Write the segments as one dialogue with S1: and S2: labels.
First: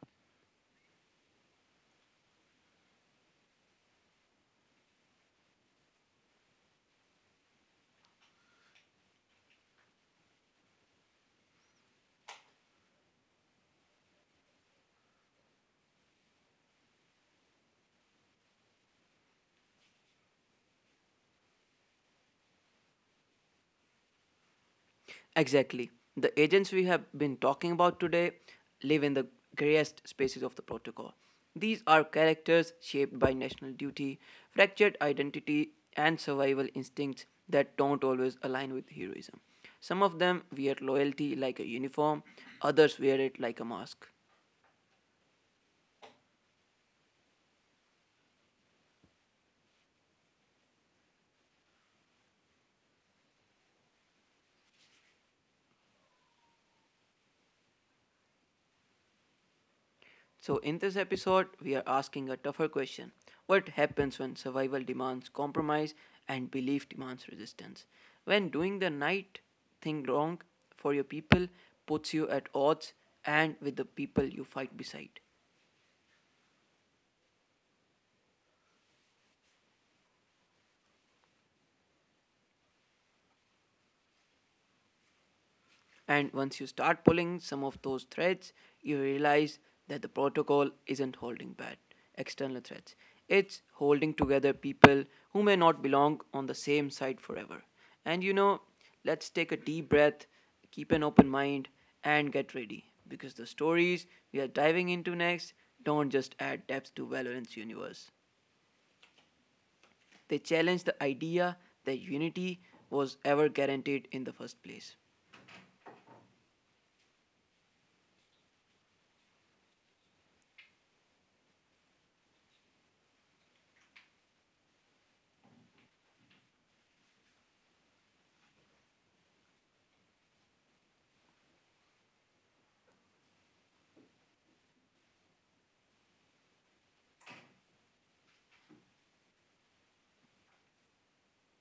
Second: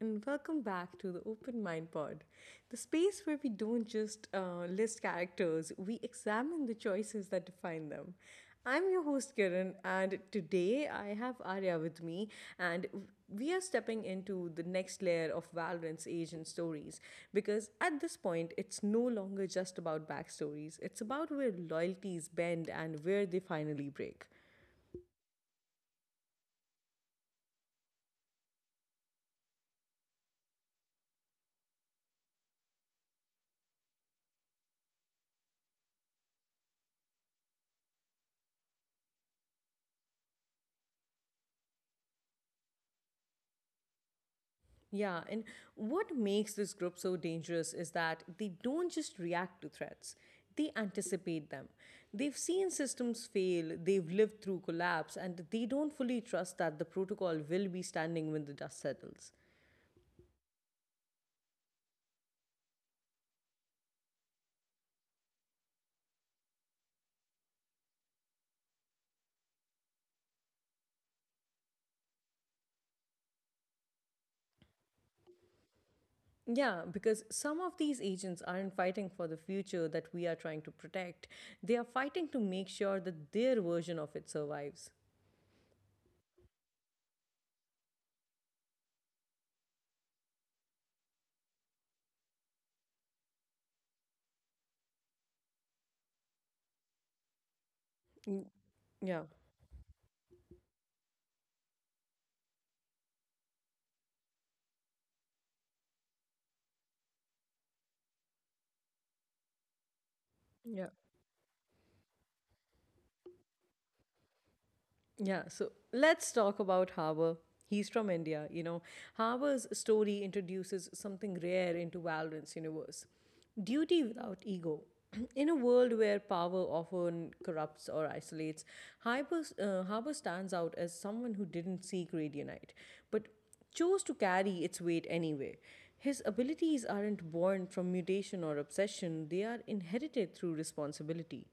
S1: and welcome back to the Open Mind Pod, the space where we don't just list characters, we examine the choices that define them. I'm your host Kiran, and today I have Arya with me, and we are stepping into the next layer of Valorant's agent stories because at this point it's no longer just about backstories, it's about where loyalties bend and where they finally break.
S2: Exactly. The agents we have been talking about today live in the grayest spaces of the protocol. These are characters shaped by national duty, fractured identity, and survival instincts that don't always align with heroism. Some of them wear loyalty like a uniform, others wear it like a mask.
S1: Yeah, and what makes this group so dangerous is that they don't just react to threats, they anticipate them. They've seen systems fail, they've lived through collapse, and they don't fully trust that the protocol will be standing when the dust settles.
S2: So, in this episode, we are asking a tougher question: what happens when survival demands compromise and belief demands resistance? When doing the right thing wrong for your people puts you at odds and with the people you fight beside.
S1: Yeah, because some of these agents aren't fighting for the future that we are trying to protect, they are fighting to make sure that their version of it survives.
S2: And once you start pulling some of those threads, you realize that the protocol isn't holding bad external threats. It's holding together people who may not belong on the same side forever. And
S1: Mm, yeah,
S2: let's take a deep breath, keep an open mind, and get ready because the stories we are diving into next don't just add depth to Valorant's universe. They challenge
S1: yeah.
S2: the idea that unity was ever guaranteed in the first place.
S1: Yeah, so let's talk about Harbour. He's from India, you know. Harbour's story introduces something rare into Valorant's universe, duty without ego. In a world where power often corrupts or isolates, Harbour stands out as someone who didn't seek Radianite, but chose to carry its weight anyway. His abilities aren't born from mutation or obsession, they are inherited through responsibility.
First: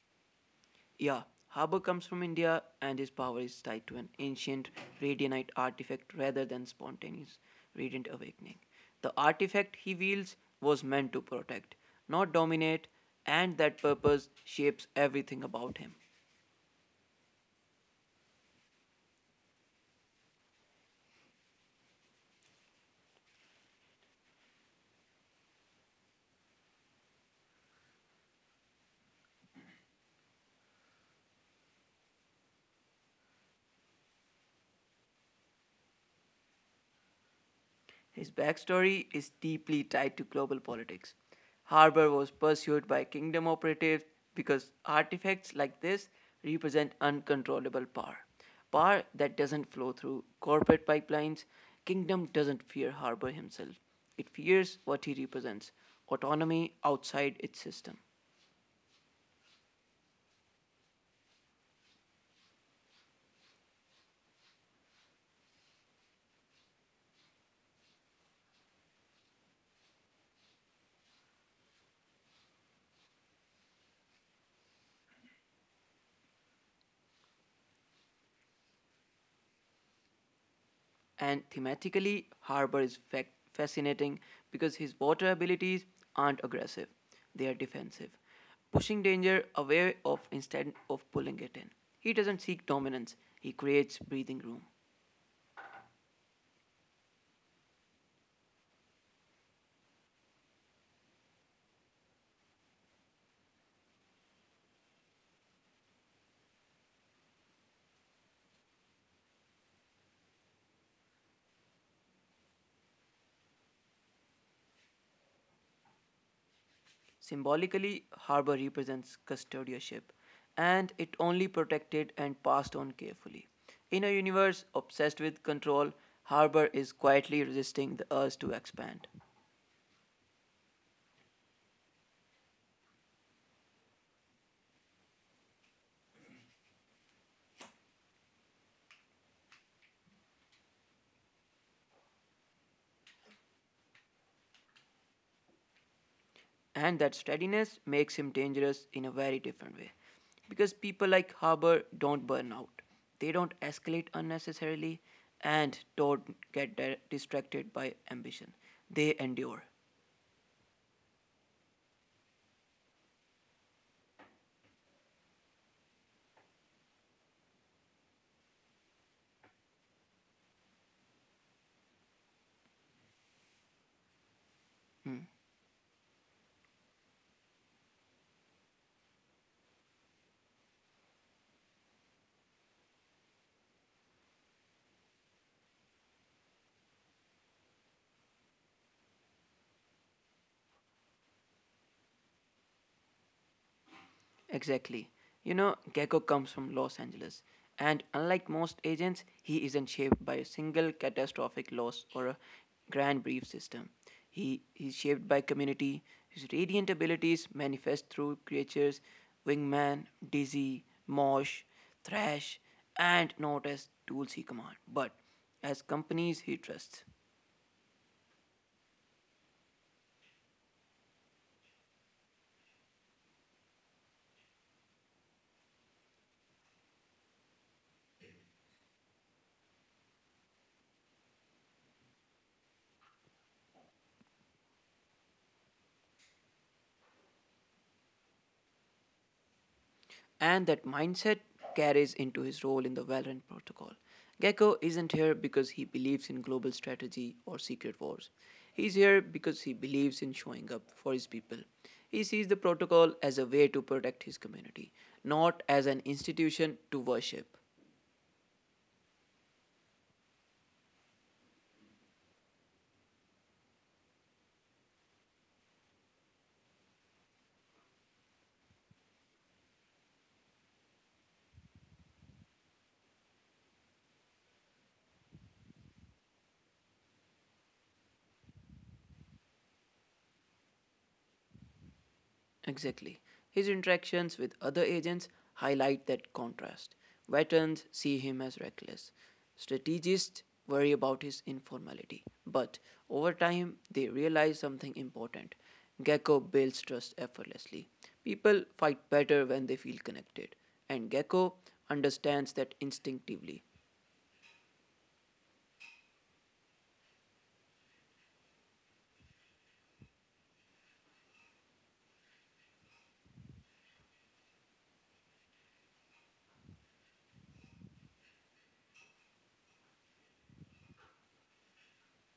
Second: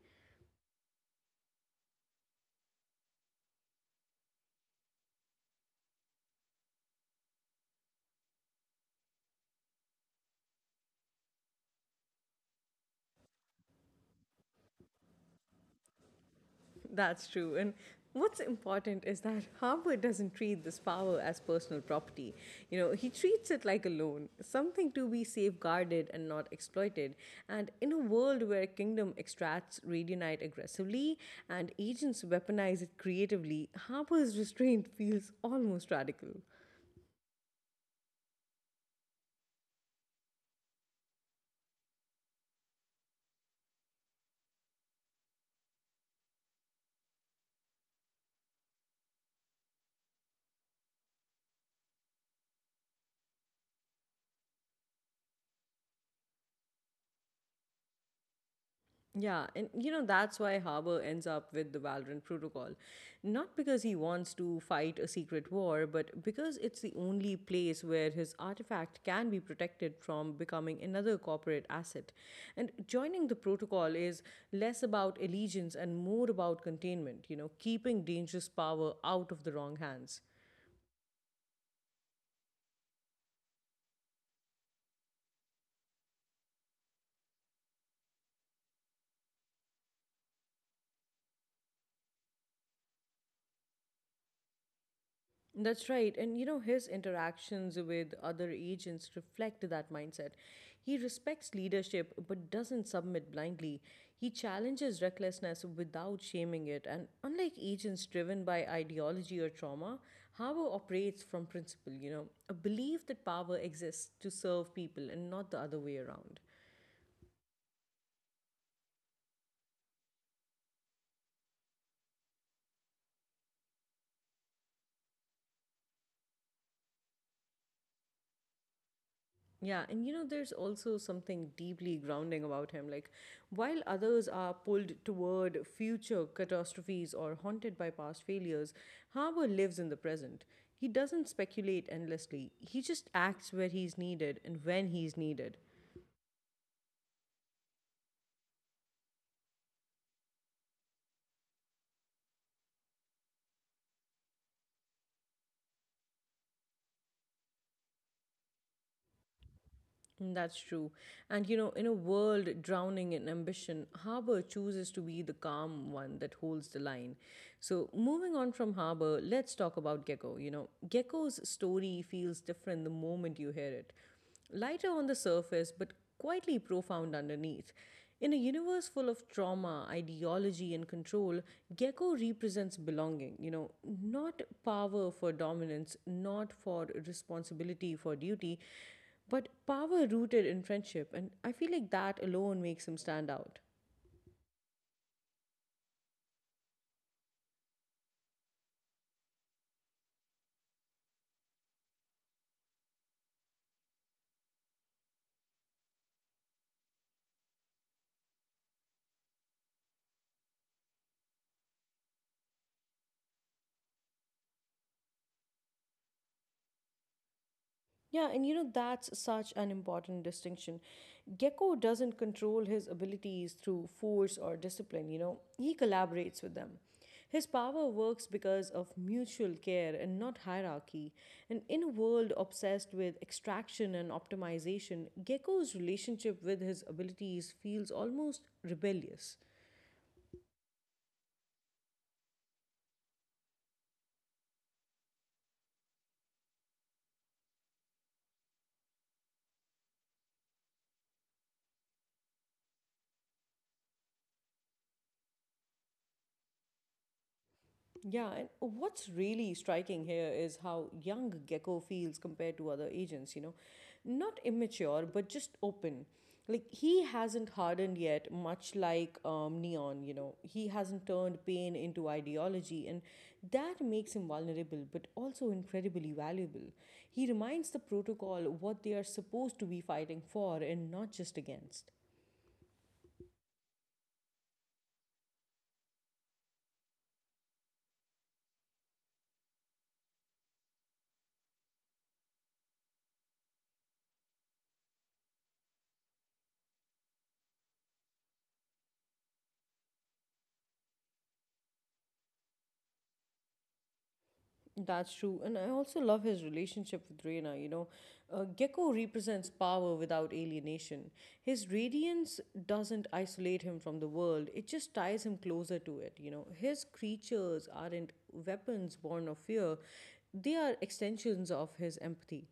S2: Yeah, Haber comes from India, and his power is tied to an ancient radianite artifact rather than spontaneous radiant awakening. The artifact he wields was meant to protect, not dominate, and that purpose shapes everything about him.
S1: That's true. And what's important is that Harper doesn't treat this power as personal property. You know, he treats it like a loan, something to be safeguarded and not exploited. And in a world where Kingdom extracts radionite aggressively and agents weaponize it creatively, Harper's restraint feels almost radical.
S2: His backstory is deeply tied to global politics. Harbour was pursued by Kingdom operatives because artifacts like this represent uncontrollable power. Power that doesn't flow through corporate pipelines. Kingdom doesn't fear Harbour himself. It fears what he represents: autonomy outside its system.
S1: Yeah, and you know that's why Harbour ends up with the Valorant Protocol. Not because he wants to fight a secret war, but because it's the only place where his artifact can be protected from becoming another corporate asset. And joining the protocol is less about allegiance and more about containment, you know, keeping dangerous power out of the wrong hands.
S2: And thematically, Harbour is fascinating because his water abilities aren't aggressive, they are defensive, pushing danger away of instead of pulling it in. He doesn't seek dominance, he creates breathing room.
S1: That's right. And you know, his interactions with other agents reflect that mindset. He respects leadership but doesn't submit blindly. He challenges recklessness without shaming it. And unlike agents driven by ideology or trauma, Harbour operates from principle, you know, a belief that power exists to serve people and not the other way around.
S2: Symbolically, Harbour represents custodianship, and it only protected and passed on carefully. In a universe obsessed with control, Harbour is quietly resisting the urge to expand.
S1: Yeah, and you know, there's also something deeply grounding about him. Like, while others are pulled toward future catastrophes or haunted by past failures, Harbour lives in the present. He doesn't speculate endlessly, he just acts where he's needed and when he's needed.
S2: And that steadiness makes him dangerous in a very different way. Because people like Haber do don't burn out, they don't escalate unnecessarily, and don't get distracted by ambition. They endure.
S1: That's true. And you know, in a world drowning in ambition, Harbour chooses to be the calm one that holds the line. So, moving on from Harbour, let's talk about Gecko. You know, Gecko's story feels different the moment you hear it. Lighter on the
S2: Hmm.
S1: surface, but quietly profound underneath. In a universe full of trauma, ideology, and control, Gecko represents belonging, you know, not power for dominance, not for responsibility for duty, but power rooted in friendship, and I feel like that alone makes him stand out.
S2: Exactly. You know, Gecko comes from Los Angeles, and unlike most agents, he isn't shaped by a single catastrophic loss or a grand brief system. He's shaped by community. His radiant abilities manifest through creatures: Wingman, Dizzy, Mosh, Thrash, and Note, as tools he commands, but as companies he trusts.
S1: Yeah, and you know, that's such an important distinction. Gecko doesn't control his abilities through force or discipline, you know, he collaborates with them. His power works because of mutual care and not hierarchy, and in a world obsessed with extraction and optimization, Gecko's relationship with his abilities feels almost rebellious.
S2: And that mindset carries into his role in the Valorant protocol. Gecko isn't here because he believes in global strategy or secret wars. He's here because he believes in showing up for his people. He sees the protocol as a way to protect his community, not as an institution to worship.
S1: Yeah, and what's really striking here is how young Gecko feels compared to other agents, you know. Not immature, but just open. Like, he hasn't hardened yet, much like Neon, you know. He hasn't turned pain into ideology, and that makes him vulnerable, but also incredibly valuable. He reminds the protocol what they are supposed to be fighting for and not just against.
S2: Exactly. His interactions with other agents highlight that contrast. Veterans see him as reckless. Strategists worry about his informality. But over time, they realize something important. Gecko builds trust effortlessly. People fight better when they feel connected. And Gecko understands that instinctively.
S1: That's true. And I also love his relationship with Reyna, you know. Gecko represents power without alienation. His radiance doesn't isolate him from the world, it just ties him closer to it, you know. His creatures aren't weapons born of fear, they are extensions of his empathy.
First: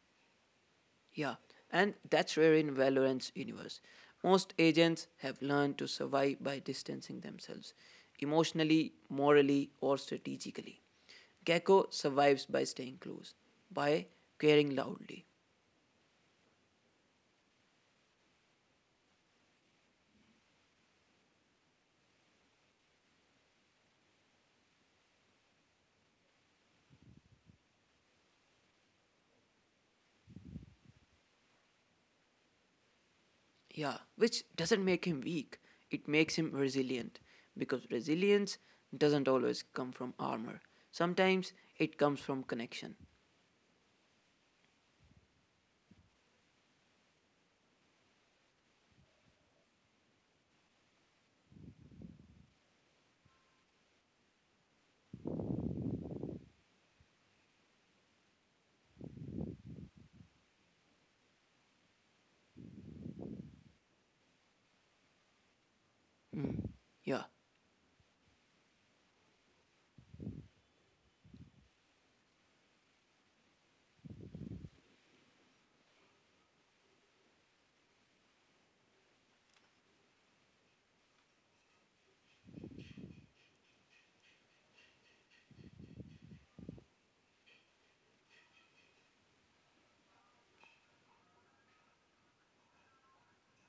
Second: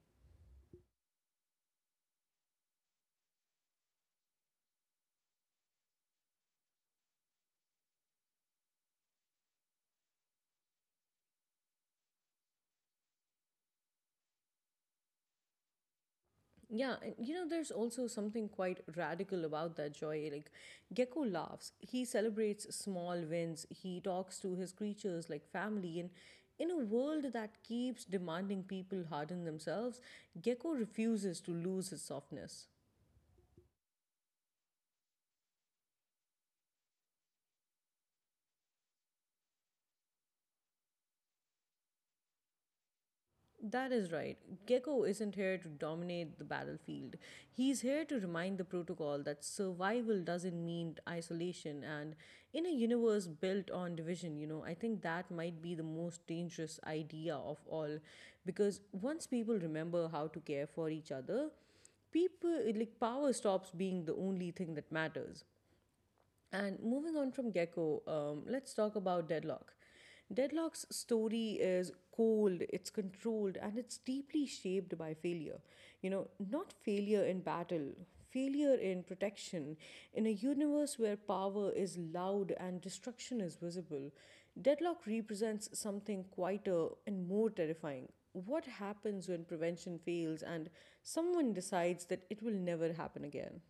S2: Yeah, and that's rare in Valorant's universe. Most agents have learned to survive by distancing themselves, emotionally, morally, or strategically. Gecko survives by staying close, by caring loudly.
S1: Yeah, and you know, there's also something quite radical about that joy. Like, Gecko laughs, he celebrates small wins, he talks to his creatures like family, and in a world that keeps demanding people harden themselves, Gecko refuses to lose his softness.
S2: Yeah, which doesn't make him weak, it makes him resilient, because resilience doesn't always come from armor. Sometimes it comes from connection.
S1: That is right. Gecko isn't here to dominate the battlefield. He's here to remind the protocol that survival doesn't mean isolation. And in a universe built on division, you know, I think that might be the most dangerous idea of all. Because once people remember how to care for each other, people, like, power stops being the only thing that matters.
S2: Mm.
S1: And moving
S2: Yeah.
S1: on from Gecko, let's talk about Deadlock. Deadlock's story is cold, it's controlled, and it's deeply shaped by failure. You know, not failure in battle, failure in protection. In a universe where power is loud and destruction is visible, Deadlock represents something quieter and more terrifying. What happens when prevention fails and someone decides that it will never happen again?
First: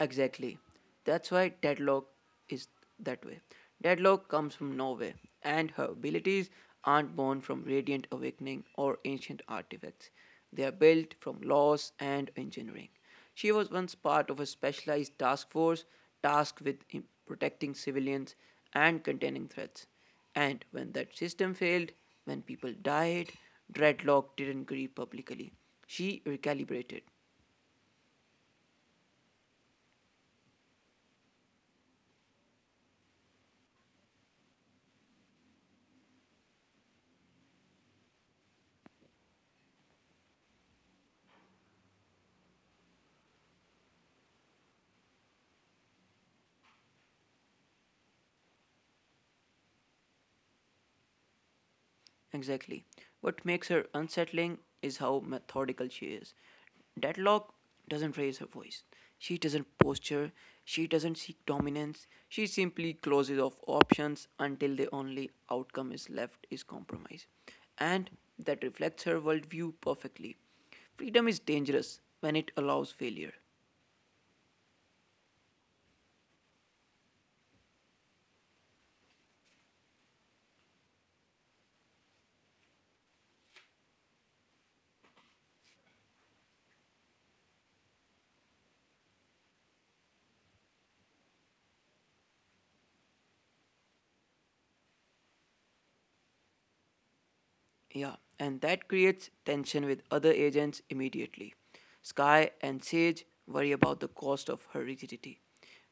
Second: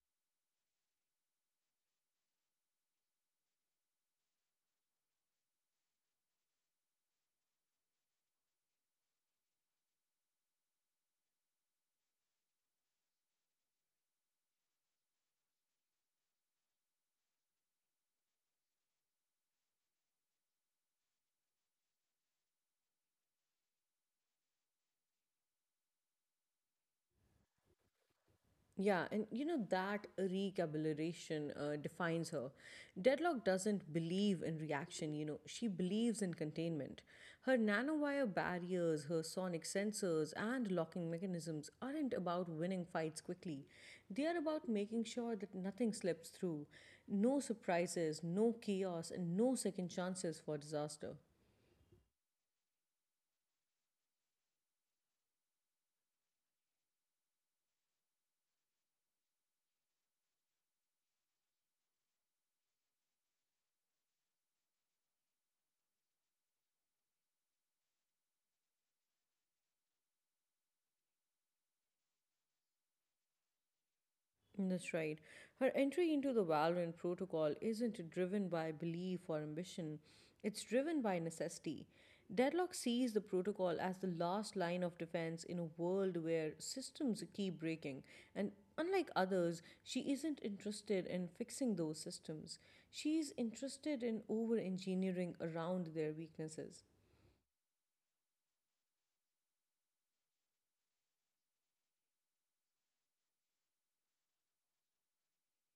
S2: Exactly. That's why Deadlock is that way. Deadlock comes from nowhere, and her abilities aren't born from Radiant Awakening or ancient artifacts. They are built from laws and engineering. She was once part of a specialized task force tasked with protecting civilians and containing threats. And when that system failed, when people died, Dreadlock didn't grieve publicly. She recalibrated.
S1: Yeah, and you know that recalibration defines her. Deadlock doesn't believe in reaction, you know, she believes in containment. Her nanowire barriers, her sonic sensors, and locking mechanisms aren't about winning fights quickly. They are about making sure that nothing slips through. No surprises, no chaos, and no second chances for disaster.
S2: Exactly. What makes her unsettling is how methodical she is. Deadlock doesn't raise her voice. She doesn't posture. She doesn't seek dominance. She simply closes off options until the only outcome is left is compromise. And that reflects her worldview perfectly. Freedom is dangerous when it allows failure.
S1: That's right. Her entry into the Valorant protocol isn't driven by belief or ambition, it's driven by necessity. Deadlock sees the protocol as the last line of defense in a world where systems keep breaking, and unlike others, she isn't interested in fixing those systems. She's interested in over engineering around their weaknesses.
S2: Yeah, and that creates tension with other agents immediately. Sky and Sage worry about the cost of her rigidity.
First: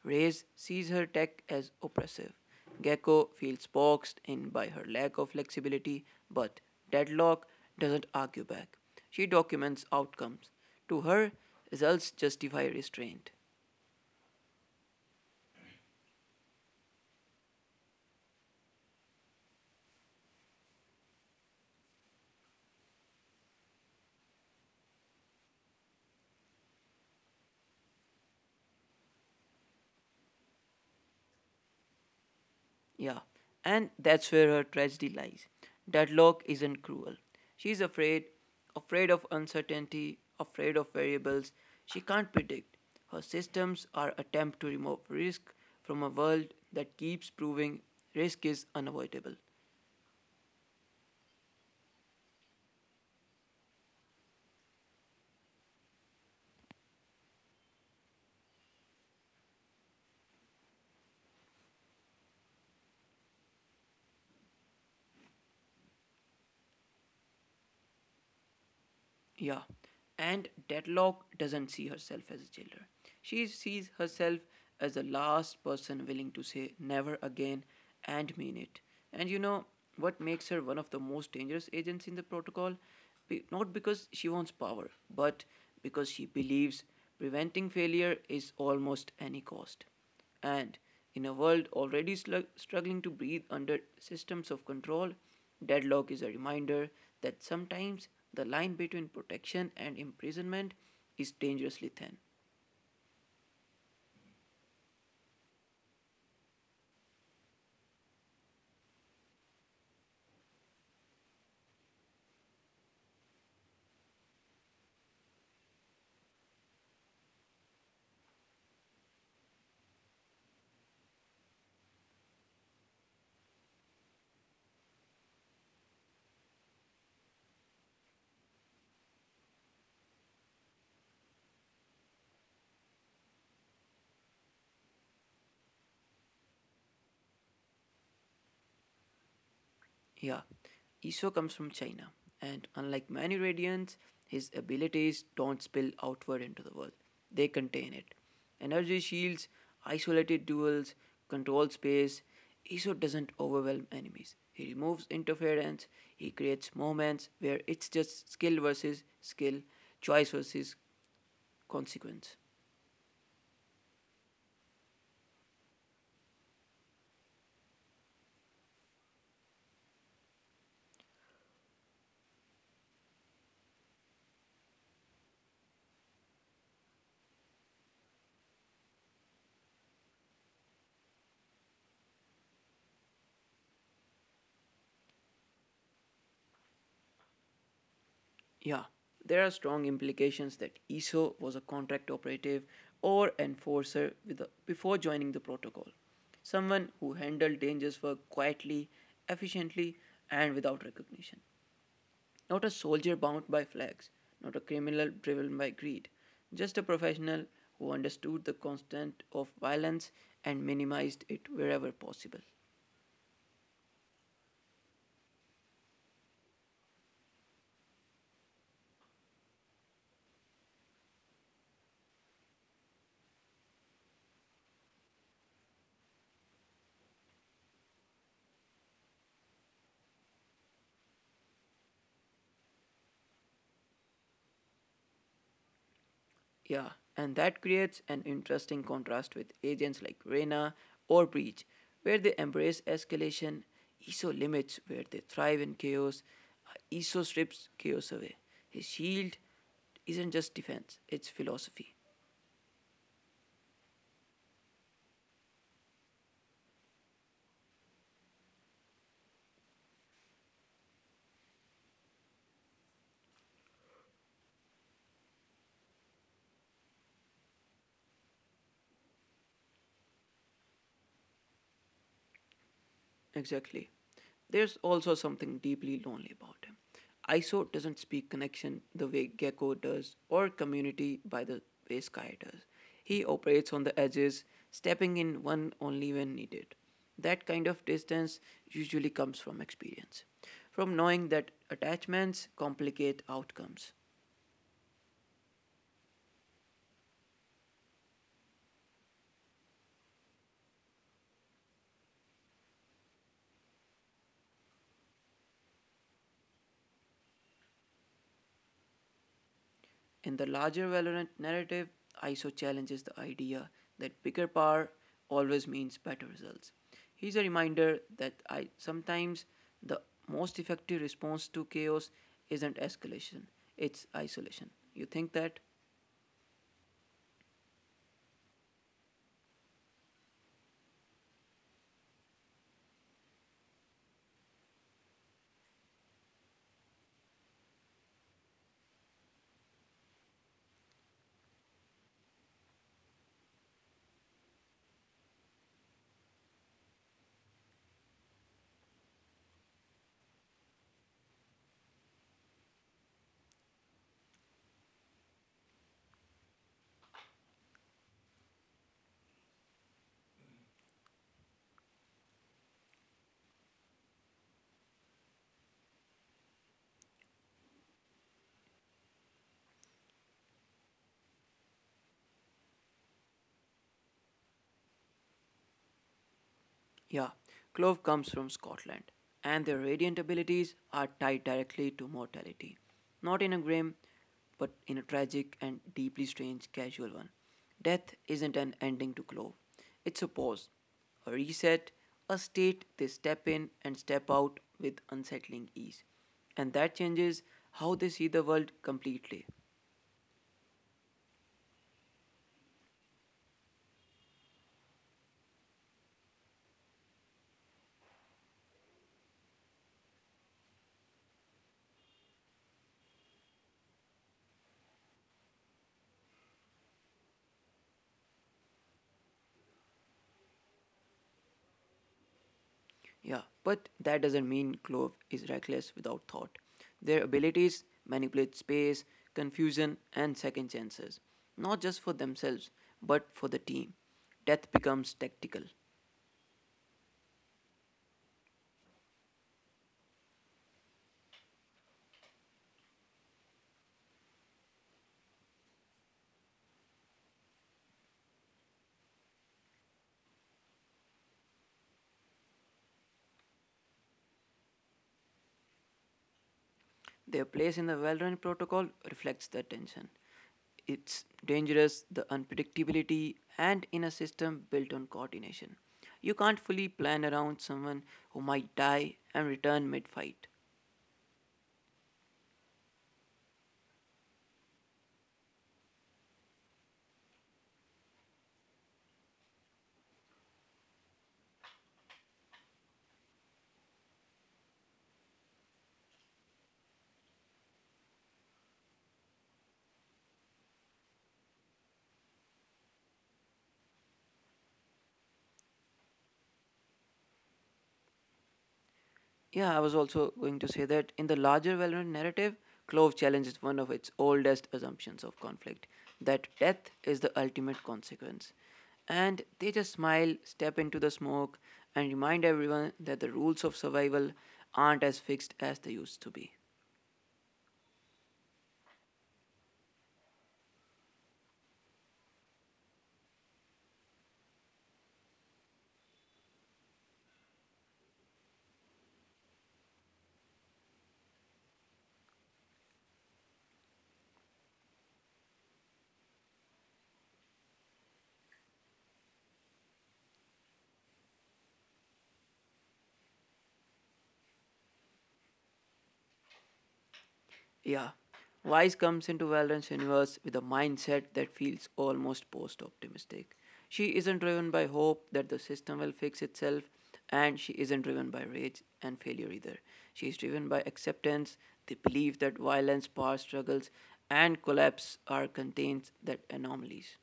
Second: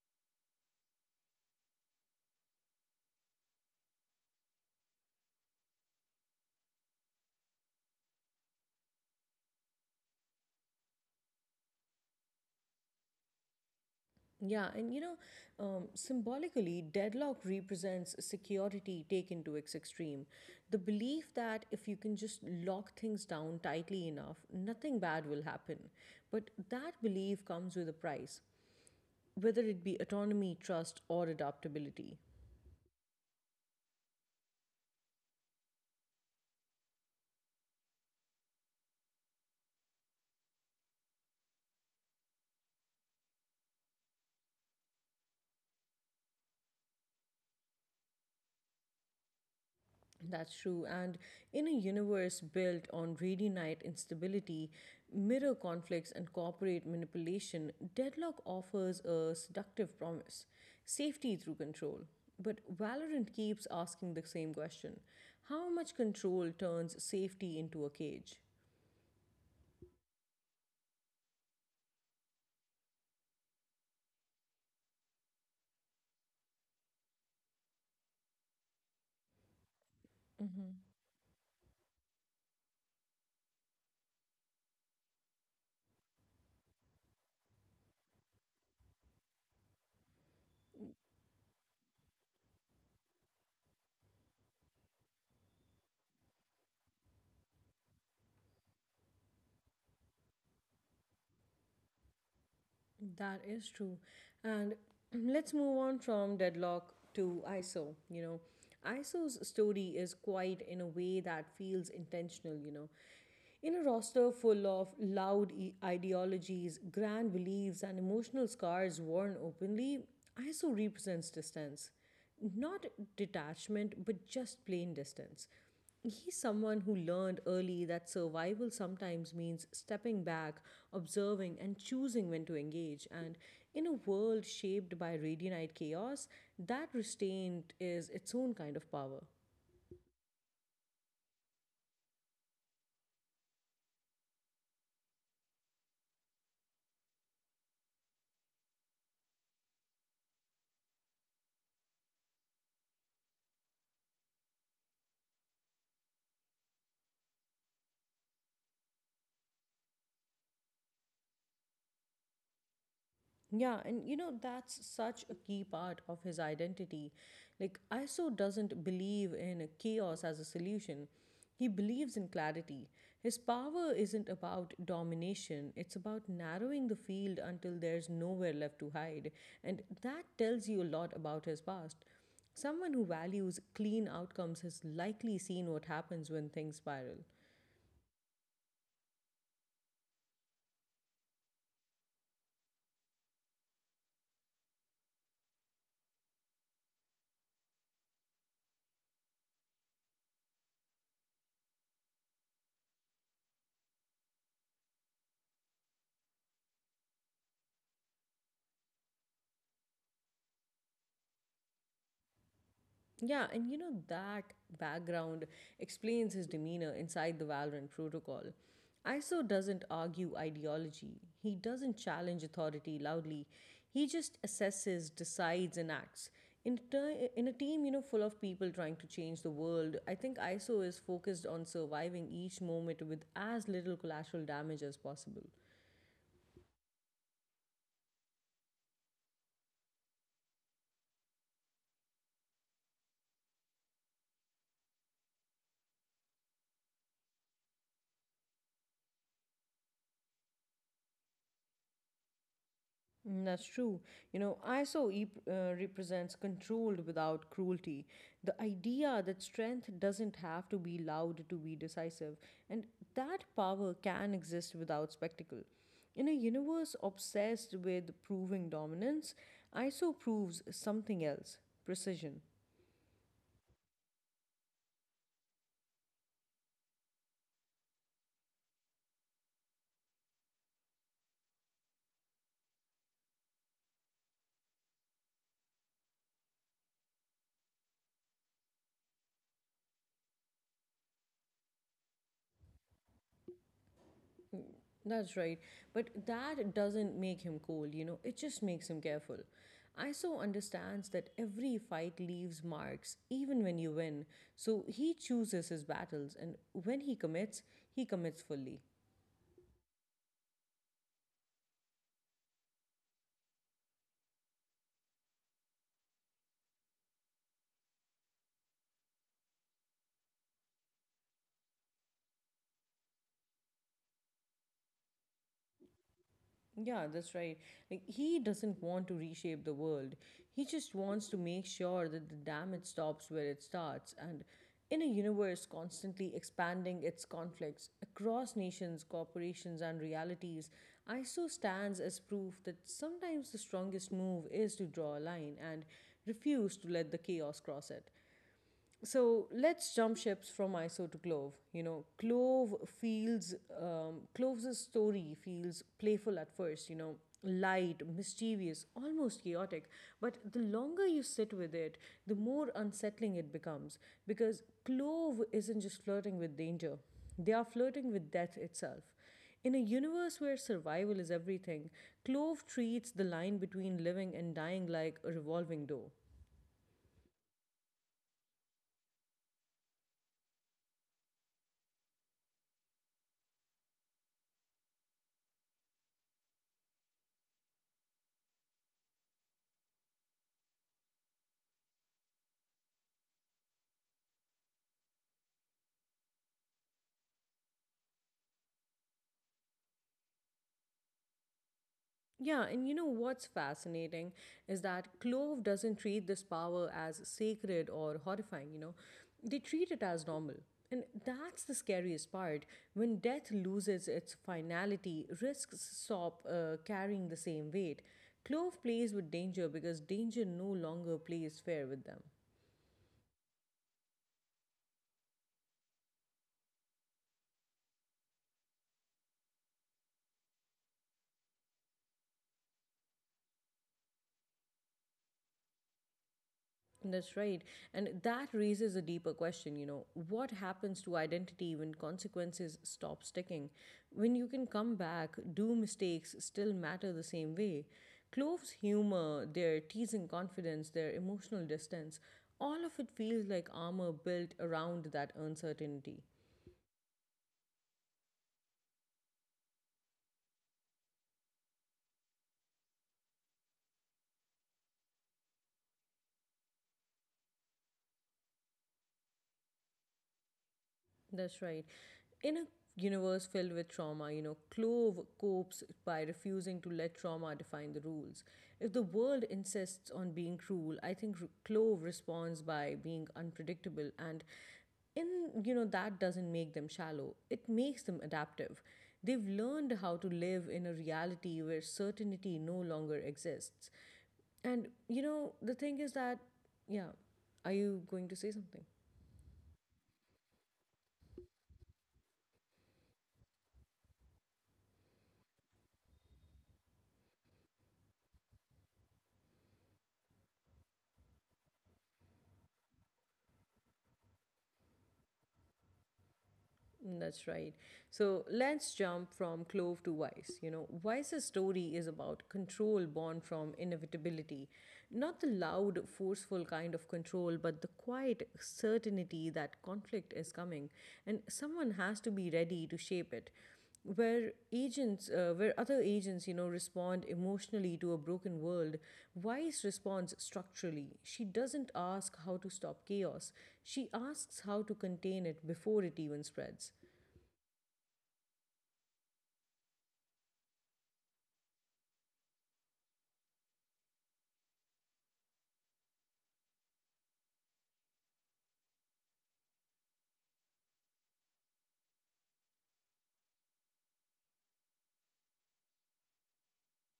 S2: Reyes sees her tech as oppressive. Gecko feels boxed in by her lack of flexibility, but Deadlock doesn't argue back. She documents outcomes. To her, results justify restraint.
S1: Yeah, and you know, symbolically, Deadlock represents security taken to its extreme. The belief that if you can just lock things down tightly enough, nothing bad will happen. But that belief comes with a price, whether it be autonomy, trust, or adaptability.
S2: Yeah, and that's where her tragedy lies. Deadlock isn't cruel. She's afraid, afraid of uncertainty, afraid of variables she can't predict. Her systems are attempt to remove risk from a world that keeps proving risk is unavoidable.
S1: That's true. And in a universe built on radionite instability, mirror conflicts, and corporate manipulation, Deadlock offers a seductive promise, safety through control. But Valorant keeps asking the same question, how much control turns safety into a cage?
S2: Yeah. And Deadlock doesn't see herself as a jailer. She sees herself as the last person willing to say never again and mean it. And you know what makes her one of the most dangerous agents in the protocol? Not because she wants power, but because she believes preventing failure is almost any cost. And in a world already struggling to breathe under systems of control, Deadlock is a reminder that sometimes the line between protection and imprisonment is dangerously thin.
S1: That is true. And let's move on from Deadlock to Iso. You know, Iso's story is quite in a way that feels intentional, you know. In a roster full of loud ideologies, grand beliefs, and emotional scars worn openly, Iso represents distance. Not detachment, but just plain distance. He's someone who learned early that survival sometimes means stepping back, observing, and choosing when to engage. And in a world shaped by radionite chaos, that restraint is its own kind of power.
S2: Yeah, Iso comes from China, and unlike many radiants, his abilities don't spill outward into the world. They contain it. Energy shields, isolated duels, control space. Iso doesn't overwhelm enemies. He removes interference. He creates moments where it's just skill versus skill, choice versus consequence.
S1: Yeah, and you know, that's such a key part of his identity. Like, Iso doesn't believe in chaos as a solution, he believes in clarity. His power isn't about domination, it's about narrowing the field until there's nowhere left to hide. And that tells you a lot about his past. Someone who values clean outcomes has likely seen what happens when things spiral.
S2: Yeah, there are strong implications that ESO was a contract operative or enforcer before joining the protocol. Someone who handled dangerous work quietly, efficiently, and without recognition. Not a soldier bound by flags, not a criminal driven by greed, just a professional who understood the constant of violence and minimized it wherever possible.
S1: Yeah, and you know that background explains his demeanor inside the Valorant protocol. Iso doesn't argue ideology. He doesn't challenge authority loudly. He just assesses, decides, and acts. In a team, you know, full of people trying to change the world, I think Iso is focused on surviving each moment with as little collateral damage as possible.
S2: Yeah, and that creates an interesting contrast with agents like Reyna or Breach. Where they embrace escalation, Iso limits; where they thrive in chaos, ESO strips chaos away. His shield isn't just defense, it's philosophy.
S1: Mm, that's true. You know, Iso represents controlled without cruelty. The idea that strength doesn't have to be loud to be decisive, and that power can exist without spectacle. In a universe obsessed with proving dominance, Iso proves something else, precision.
S2: Exactly. There's also something deeply lonely about him. ISO doesn't speak connection the way Gecko does, or community by the way Sky does. He operates on the edges, stepping in one only when needed. That kind of distance usually comes from experience, from knowing that attachments complicate outcomes.
S1: That's right. But that doesn't make him cold, you know, it just makes him careful. Iso understands that every fight leaves marks, even when you win. So he chooses his battles, and when he commits fully.
S2: In the larger Valorant narrative, ISO challenges the idea that bigger power always means better results. Here's a reminder that I sometimes the most effective response to chaos isn't escalation, it's isolation. You think that?
S1: Yeah, that's right. Like, he doesn't want to reshape the world. He just wants to make sure that the damage stops where it starts. And in a universe constantly expanding its conflicts across nations, corporations, and realities, Iso stands as proof that sometimes the strongest move is to draw a line and refuse to let the chaos cross it. So let's jump ships from Iso to Clove. You know, Clove's story feels playful at first. You know, light, mischievous, almost chaotic. But the longer you sit with it, the more unsettling it becomes because Clove isn't just flirting with danger; they are flirting with death itself. In a universe where survival is everything, Clove treats the line between living and dying like a revolving door.
S2: Yeah, Clove comes from Scotland, and their radiant abilities are tied directly to mortality. Not in a grim, but in a tragic and deeply strange casual one. Death isn't an ending to Clove, it's a pause, a reset, a state they step in and step out with unsettling ease. And that changes how they see the world completely.
S1: Yeah, and you know what's fascinating is that Clove doesn't treat this power as sacred or horrifying, you know. They treat it as normal. And that's the scariest part. When death loses its finality, risks stop carrying the same weight. Clove plays with danger because danger no longer plays fair with them.
S2: Yeah, but that doesn't mean Clove is reckless without thought. Their abilities manipulate space, confusion, and second chances, not just for themselves, but for the team. Death becomes tactical.
S1: That's right. And that raises a deeper question, you know, what happens to identity when consequences stop sticking? When you can come back, do mistakes still matter the same way? Clove's humor, their teasing confidence, their emotional distance, all of it feels like armor built around that uncertainty.
S2: Their place in the Valorant protocol reflects that tension. It's dangerous, the unpredictability, and in a system built on coordination. You can't fully plan around someone who might die and return mid fight.
S1: That's right. In a universe filled with trauma, you know, Clove copes by refusing to let trauma define the rules. If the world insists on being cruel, I think Clove responds by being unpredictable and in that doesn't make them shallow. It makes them adaptive. They've learned how to live in a reality where certainty no longer exists. And you know, the thing is that yeah, are you going to say something?
S2: Yeah, I was also going to say that in the larger Valorant narrative, Clove challenges one of its oldest assumptions of conflict, that death is the ultimate consequence. And they just smile, step into the smoke, and remind everyone that the rules of survival aren't as fixed as they used to be.
S1: That's right. So let's jump from Clove to Vice. You know, Vice's story is about control born from inevitability. Not the loud, forceful kind of control, but the quiet certainty that conflict is coming and someone has to be ready to shape it, where agents where other agents, you know, respond emotionally to a broken world. Wise responds structurally. She doesn't ask how to stop chaos, she asks how to contain it before it even spreads.
S2: Yeah. Wise comes into Valorant's universe with a mindset that feels almost post optimistic. She isn't driven by hope that the system will fix itself, and she isn't driven by rage and failure either. She is driven by acceptance, the belief that violence, power struggles, and collapse are contains that anomalies.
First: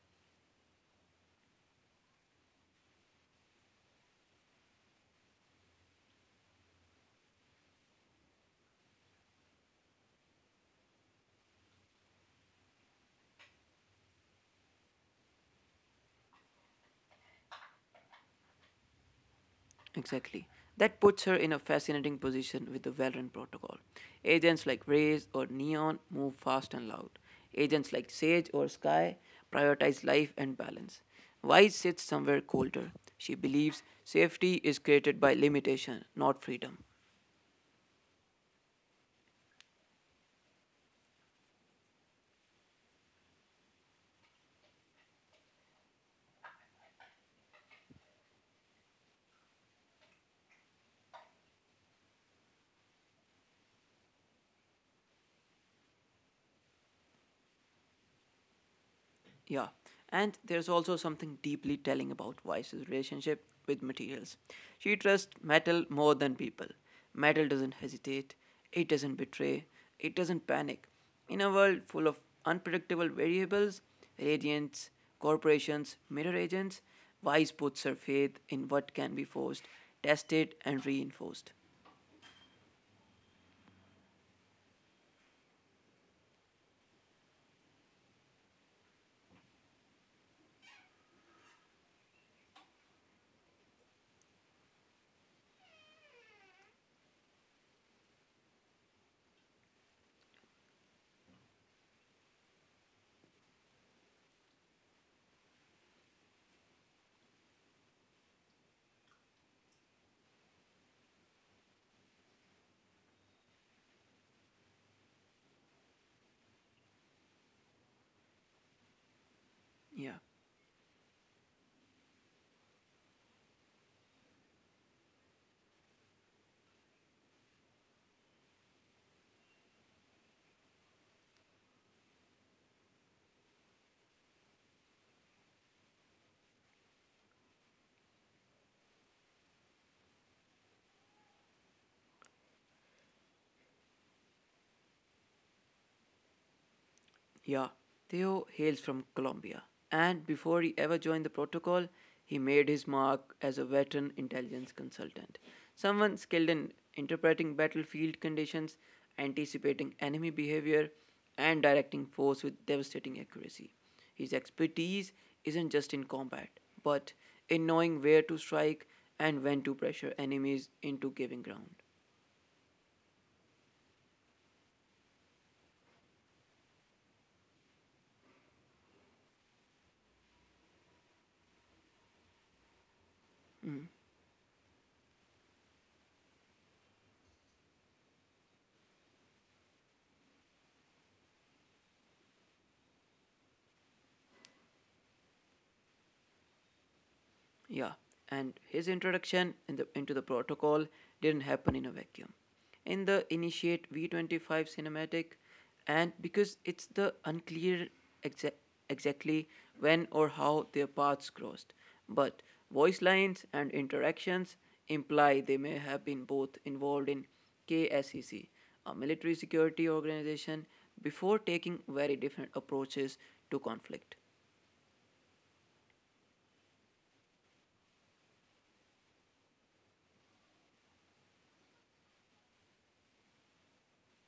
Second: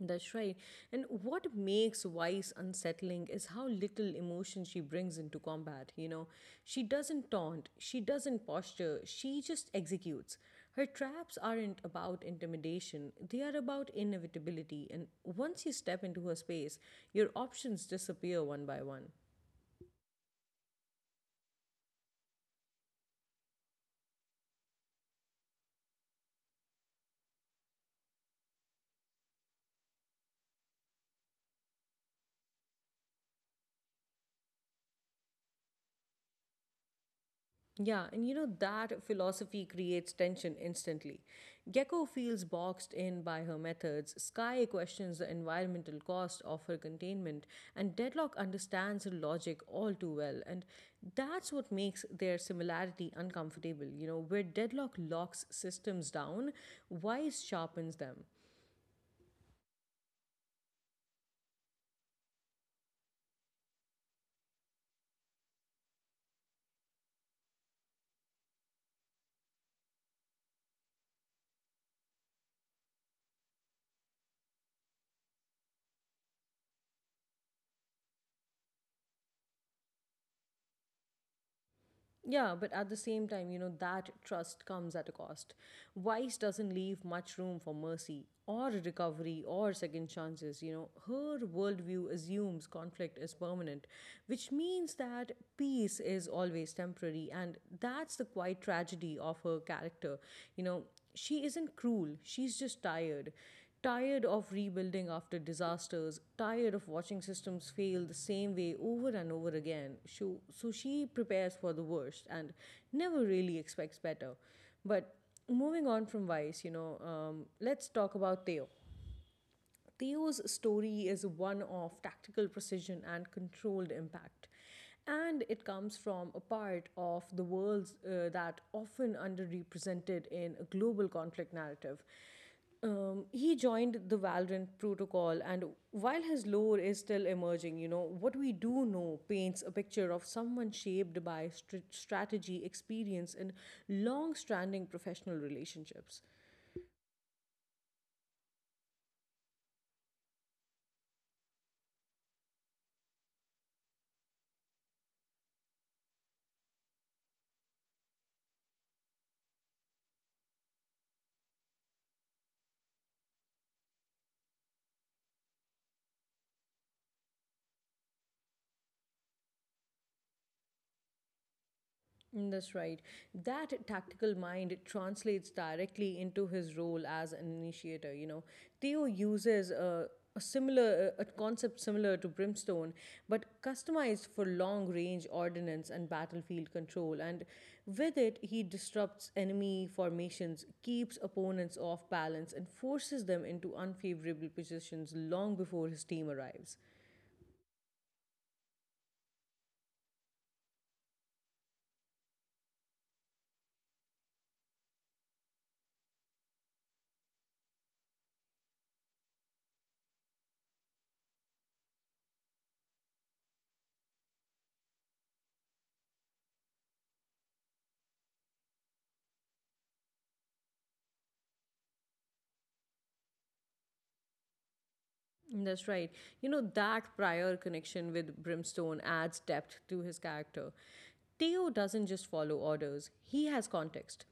S1: That's right. And what makes Weiss unsettling is how little emotion she brings into combat, you know. She doesn't taunt, she doesn't posture, she just executes. Her traps aren't about intimidation, they are about inevitability. And once you step into her space, your options disappear one by one.
S2: Exactly. That puts her in a fascinating position with the Valorant protocol. Agents like Raze or Neon move fast and loud. Agents like Sage or Sky prioritize life and balance. Wise sits somewhere colder. She believes safety is created by limitation, not freedom.
S1: Yeah, and you know that philosophy creates tension instantly. Gecko feels boxed in by her methods, Sky questions the environmental cost of her containment, and Deadlock understands her logic all too well. And that's what makes their similarity uncomfortable. You know, where Deadlock locks systems down, Wise sharpens them.
S2: Yeah. And there's also something deeply telling about Vice's relationship with materials. She trusts metal more than people. Metal doesn't hesitate, it doesn't betray, it doesn't panic. In a world full of unpredictable variables, agents, corporations, mirror agents, Vice puts her faith in what can be forced, tested, and reinforced.
S1: Yeah, but at the same time, you know, that trust comes at a cost. Vice doesn't leave much room for mercy or recovery or second chances. You know, her worldview assumes conflict is permanent, which means that peace is always temporary. And that's the quiet tragedy of her character. You know, she isn't cruel, she's just tired, tired of rebuilding after disasters, tired of watching systems fail the same way over and over again. So she prepares for the worst and never really expects better. But moving on from Vice, you know, let's talk about Theo.
S2: Yeah.
S1: Theo's story is one of tactical precision and controlled impact. And it comes from a part of the world that often underrepresented in a global conflict narrative. He joined the Valorant protocol, and while his lore is still emerging, you know, what we do know paints a picture of someone shaped by strategy, experience, and long standing professional relationships.
S2: Yeah, Theo hails from Colombia, and before he ever joined the protocol, he made his mark as a veteran intelligence consultant, someone skilled in interpreting battlefield conditions, anticipating enemy behavior, and directing force with devastating accuracy. His expertise isn't just in combat, but in knowing where to strike and when to pressure enemies into giving ground.
S1: Mm, that's right. That tactical mind translates directly into his role as an initiator. You know, Theo uses a similar a concept similar to brimstone, but customized for long range ordnance and battlefield control. And with it, he disrupts enemy formations, keeps opponents off balance, and forces them into unfavorable positions long before his team arrives.
S2: Yeah, and his introduction into the protocol didn't happen in a vacuum. In the Initiate V25 cinematic, and because it's the unclear exa- exactly when or how their paths crossed, but voice lines and interactions imply they may have been both involved in KSEC, a military security organization, before taking very different approaches to conflict.
S1: That's right. You know, that prior connection with Brimstone adds depth to his character. Theo doesn't just follow orders, he has context,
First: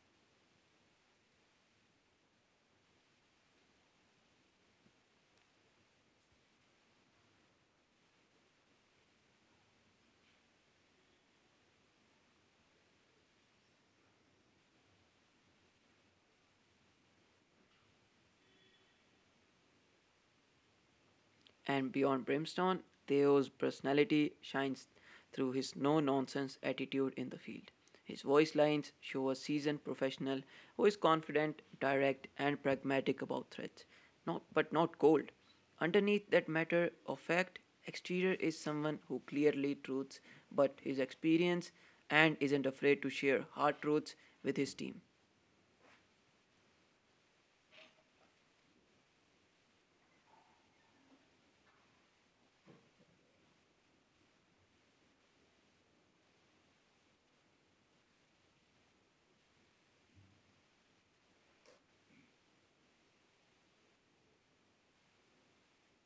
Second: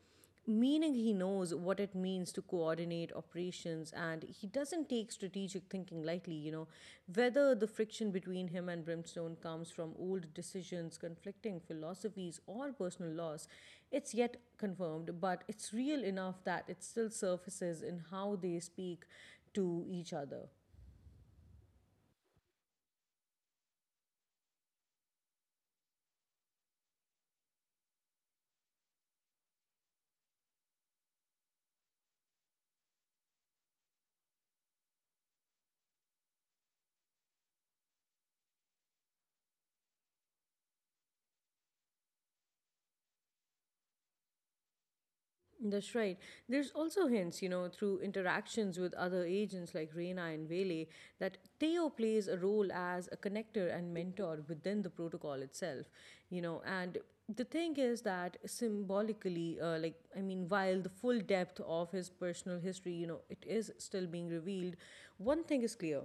S1: meaning he knows what it means to coordinate operations, and he doesn't take strategic thinking lightly. You know, whether the friction between him and Brimstone comes from old decisions, conflicting philosophies, or personal loss, it's yet confirmed, but it's real enough that it still surfaces in how they speak to each other.
S2: And beyond Brimstone, Theo's personality shines through his no nonsense attitude in the field. His voice lines show a seasoned professional who is confident, direct, and pragmatic about threats, not, but not cold. Underneath that matter of fact exterior is someone who clearly truths but his experience and isn't afraid to share hard truths with his team.
S1: That's right. There's also hints, you know, through interactions with other agents like Reina and Vele, that Theo plays a role as a connector and mentor within the protocol itself, you know. And the thing is that symbolically, like, I mean, while the full depth of his personal history, you know, it is still being revealed, one thing is clear:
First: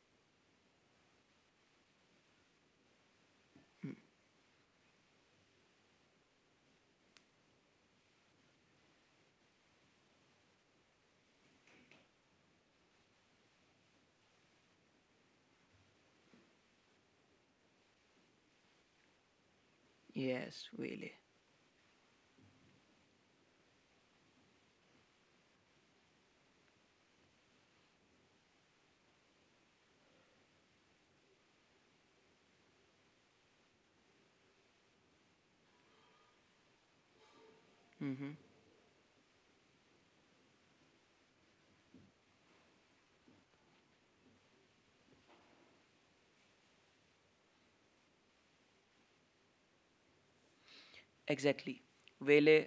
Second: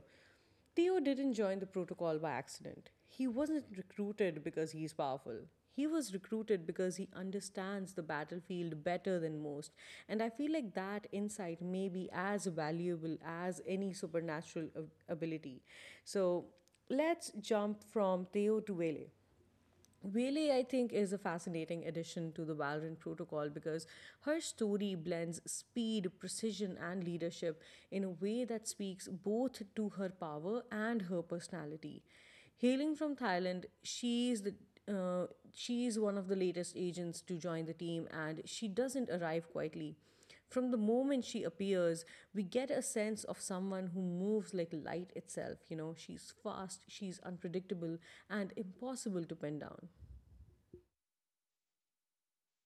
S1: Theo didn't join the protocol by accident. He wasn't recruited because he's powerful. He was recruited because he understands the battlefield better than most. And I feel like that insight may be as valuable as any supernatural ability. So let's jump from Theo to Vele. Really, I
S2: Yes,
S1: think, is
S2: Vele.
S1: a fascinating addition to the Valorant protocol because her story blends speed, precision, and leadership in a way that speaks both to her power and her personality. Hailing from Thailand, she is the uh, she is one of the latest agents to join the team,
S2: Mm-hmm.
S1: and she doesn't arrive quietly. From the moment she appears, we get a sense of someone who moves like light itself. You know, she's fast, she's unpredictable, and impossible to pin down.
S2: Exactly. Vele,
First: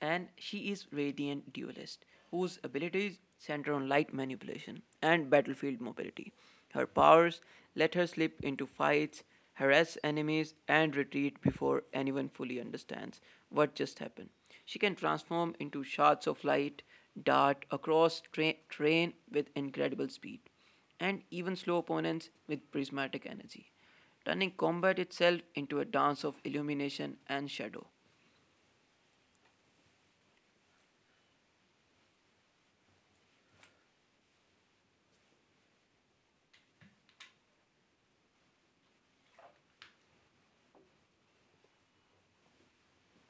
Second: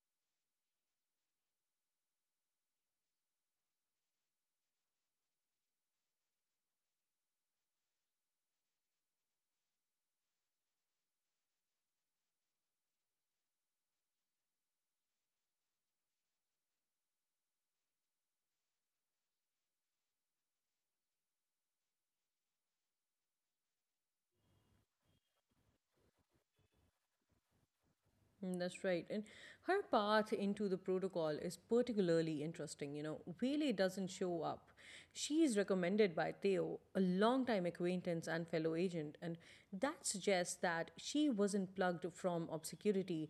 S2: and she is radiant duelist, whose abilities center on light manipulation and battlefield mobility. Her powers let her slip into fights, harass enemies, and retreat before anyone fully understands what just happened. She can transform into shards of light, dart across terrain with incredible speed, and even slow opponents with prismatic energy, turning combat itself into a dance of illumination and shadow.
S1: Mm, that's right. And her path into the protocol is particularly interesting. You know, Wele doesn't show up. She is recommended by Theo, a longtime acquaintance and fellow agent, and that suggests that she wasn't plugged from obscurity.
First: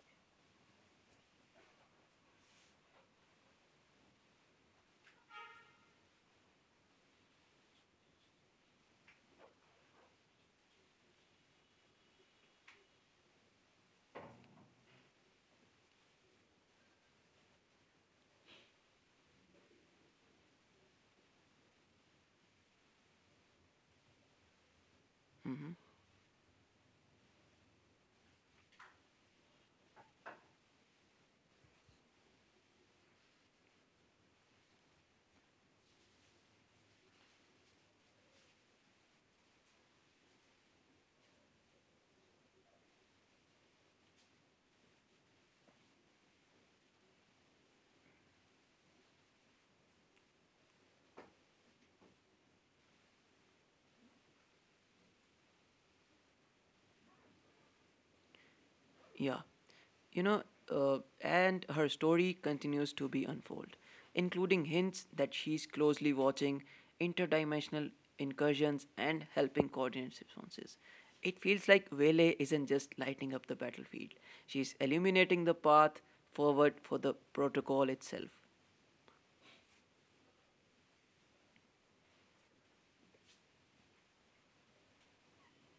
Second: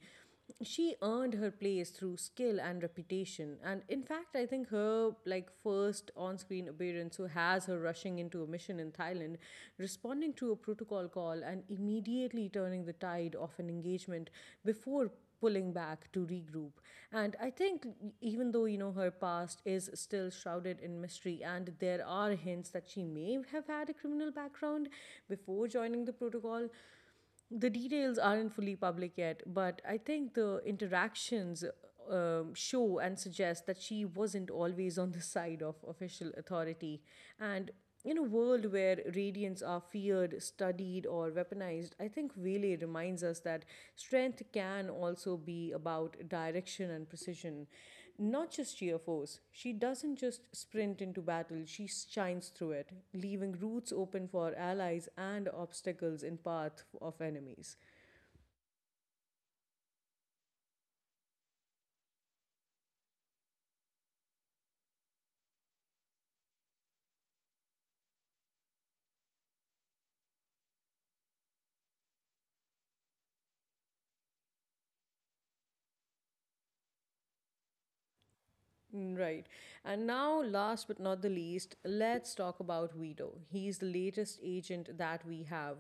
S1: She earned her place through skill and reputation, and in fact I think her like first on-screen appearance who has her rushing into a mission in Thailand, responding to a protocol call and immediately turning the tide of an engagement before pulling back to regroup. And I think, even though, you know, her past is still shrouded in mystery, and there are hints that she may have had a criminal background before joining the protocol, the details aren't fully public yet, but I think the interactions show and suggest that she wasn't always on the side of official authority. And in a world where radiants are feared, studied, or weaponized, I think Vele reminds us that strength can also be about direction and precision. Not just sheer force, she doesn't just sprint into battle, she shines through it, leaving routes open for allies and obstacles in path of enemies.
S2: Yeah. You know, and her story continues to be unfold, including hints that she's closely watching interdimensional incursions and helping coordinate responses. It feels like Vele isn't just lighting up the battlefield, she's illuminating the path forward for the protocol itself.
S1: Mm, right. And now, last but not the least, let's talk about Vito. He's the latest agent that we have.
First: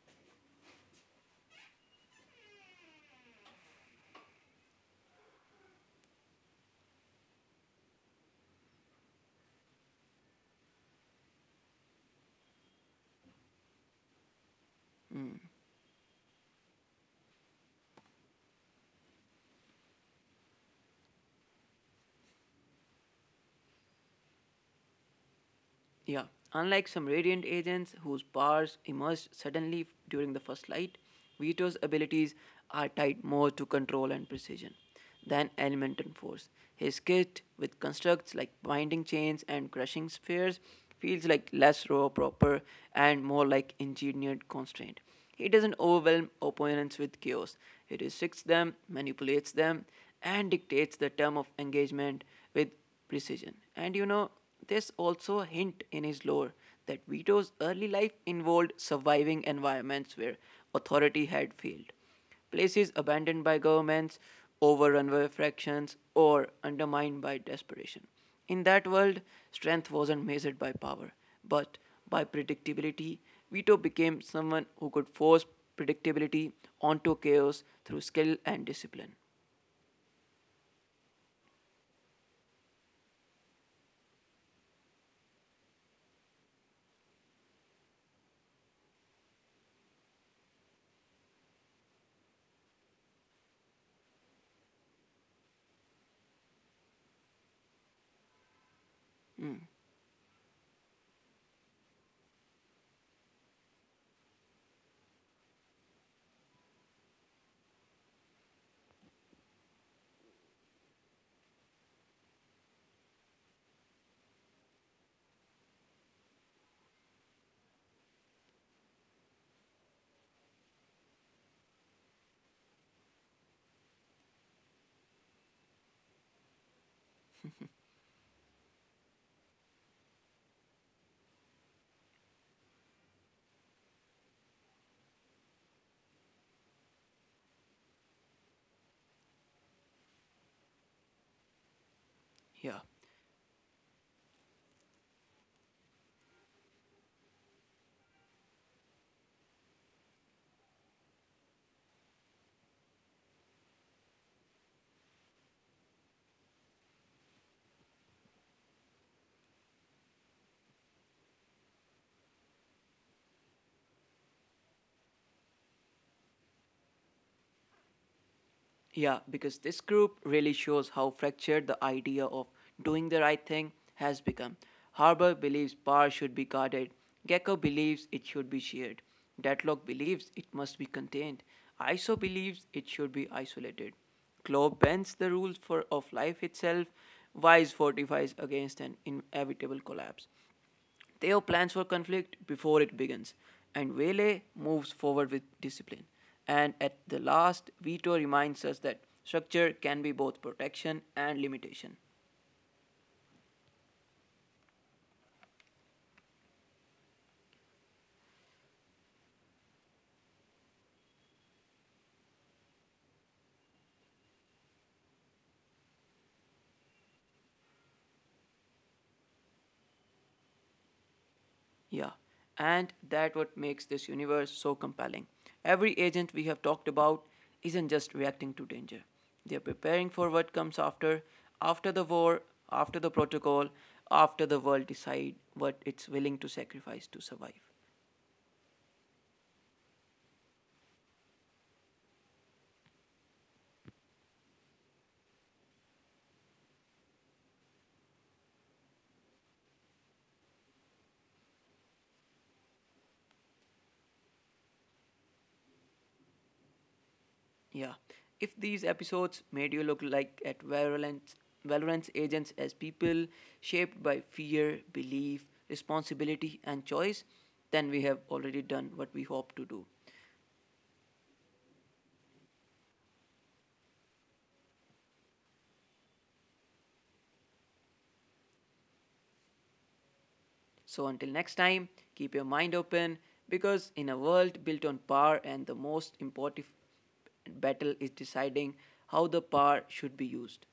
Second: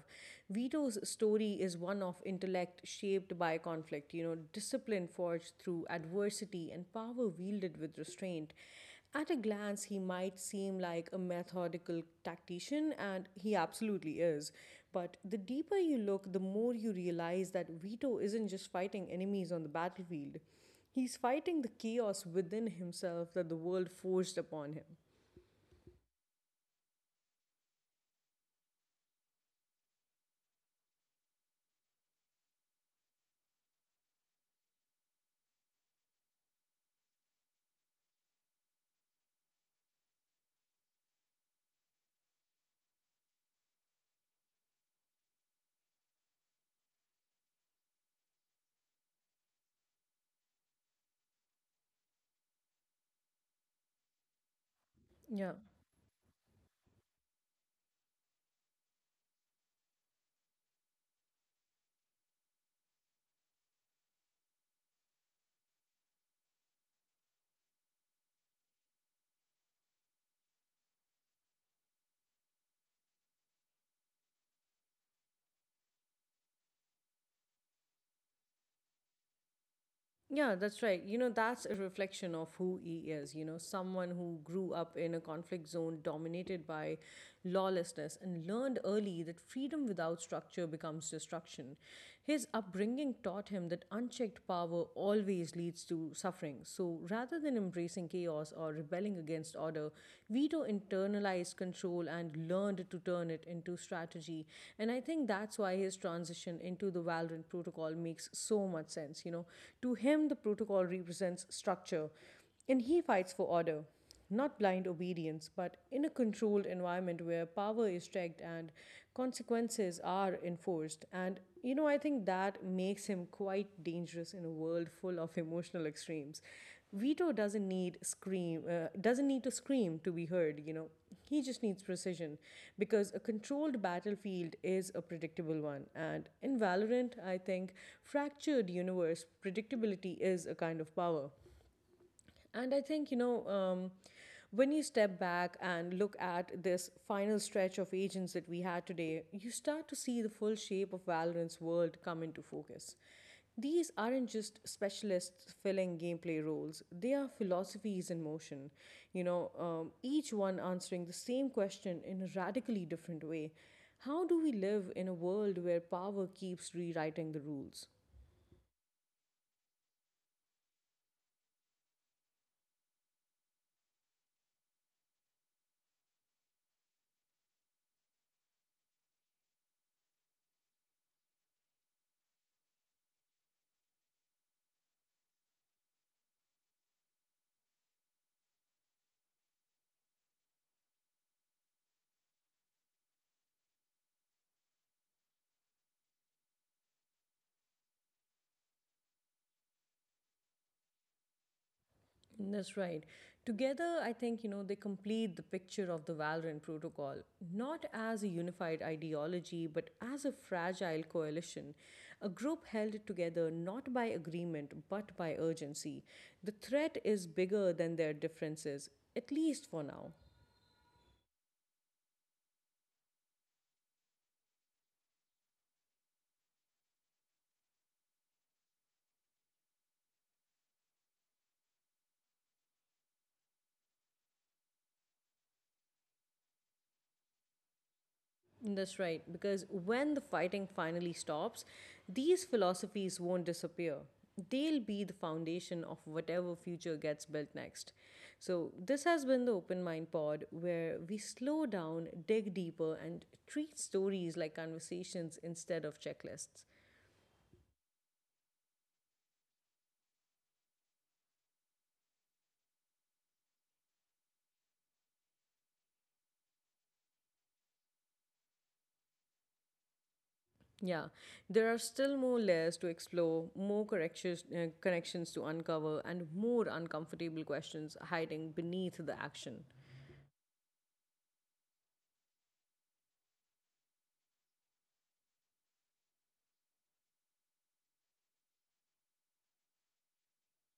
S1: Vito's story is one of intellect shaped by conflict, you know, discipline forged through adversity and power wielded with restraint. At a glance, he might seem like a methodical tactician, and he absolutely is. But the deeper you look, the more you realize that Vito isn't just fighting enemies on the battlefield. He's fighting the chaos within himself that the world forced upon him.
S2: Yeah, unlike some radiant agents whose powers emerge suddenly during the first light, Vito's abilities are tied more to control and precision than element and force. His kit, with constructs like binding chains and crushing spheres, feels like less raw proper and more like engineered constraint. He doesn't overwhelm opponents with chaos. He restricts them, manipulates them, and dictates the term of engagement with precision. And you know, there's also a
S1: Yeah.
S2: hint in his lore that Vito's early life involved surviving environments where authority had failed, places abandoned by governments, overrun by factions, or undermined by desperation. In that world, strength wasn't measured by power, but by predictability. Vito became someone who could force predictability onto chaos through skill and discipline.
S1: Yeah, that's right. You know, that's a reflection of who he is. You know, someone who grew up in a conflict zone dominated by lawlessness and learned early that freedom without structure becomes destruction. His upbringing taught him that unchecked power always leads to suffering. So rather than embracing chaos or rebelling against
S2: Mm,
S1: order, Vito to internalize control and learned to turn it into strategy. And I think that's why his transition into the Valorant protocol makes so much sense. You know, to him, the protocol represents structure, and he fights for order. Not blind obedience, but in a controlled environment where power is checked and consequences are enforced. And, you know, I think that makes him quite dangerous in a world full of emotional extremes. Vito doesn't need scream doesn't need to scream to be heard, you know. He just needs precision because a controlled battlefield is a predictable one. And in Valorant, I think fractured universe predictability is a kind of power. And
S2: yeah.
S1: I think, you know, when you step back and look at this final stretch of agents that we had today, you start to see the full shape of Valorant's world come into focus. These aren't just specialists filling gameplay roles, they are philosophies in motion, you know, each one answering the same question in a radically different way. How do we live in a world where power keeps rewriting the rules?
S2: Yeah, because this group really shows how fractured the idea of doing the right thing has become. Harbour believes power should be guarded. Gecko believes it should be shared. Deadlock believes it must be contained. ISO believes it should be isolated. Claw bends the rules for of life itself. Wise fortifies against an inevitable collapse. Theo plans for conflict before it begins, and Vele moves forward with discipline. And at the last, Vito reminds us that structure can be both protection and limitation.
S1: That's right. Together, I think, you know, they complete the picture of the Valorant Protocol, not as a unified ideology, but as a fragile coalition, a group held together not by agreement, but by urgency. The threat is bigger than their differences, at least for now.
S2: Yeah, and that what makes this universe so compelling. Every agent we have talked about isn't just reacting to danger. They are preparing for what comes after, after the war, after the protocol, after the world decides what it's willing to sacrifice to survive.
S1: That's right, because when the fighting finally stops, these philosophies won't disappear. They'll be the foundation of whatever future gets built next. So, this has been the Open Mind Pod, where we slow down, dig deeper, and treat stories like conversations instead of checklists.
S2: Yeah. If these episodes made you look like at Valorant, Valorant's agents as people shaped by fear, belief, responsibility, and choice, then we have already done what we hope to do.
S1: Yeah, there are still more layers to explore, more corrections, connections to uncover, and more uncomfortable questions hiding beneath the action.
S2: So until next time, keep your mind open because in a world built on power and the most important battle is deciding how the power should be used.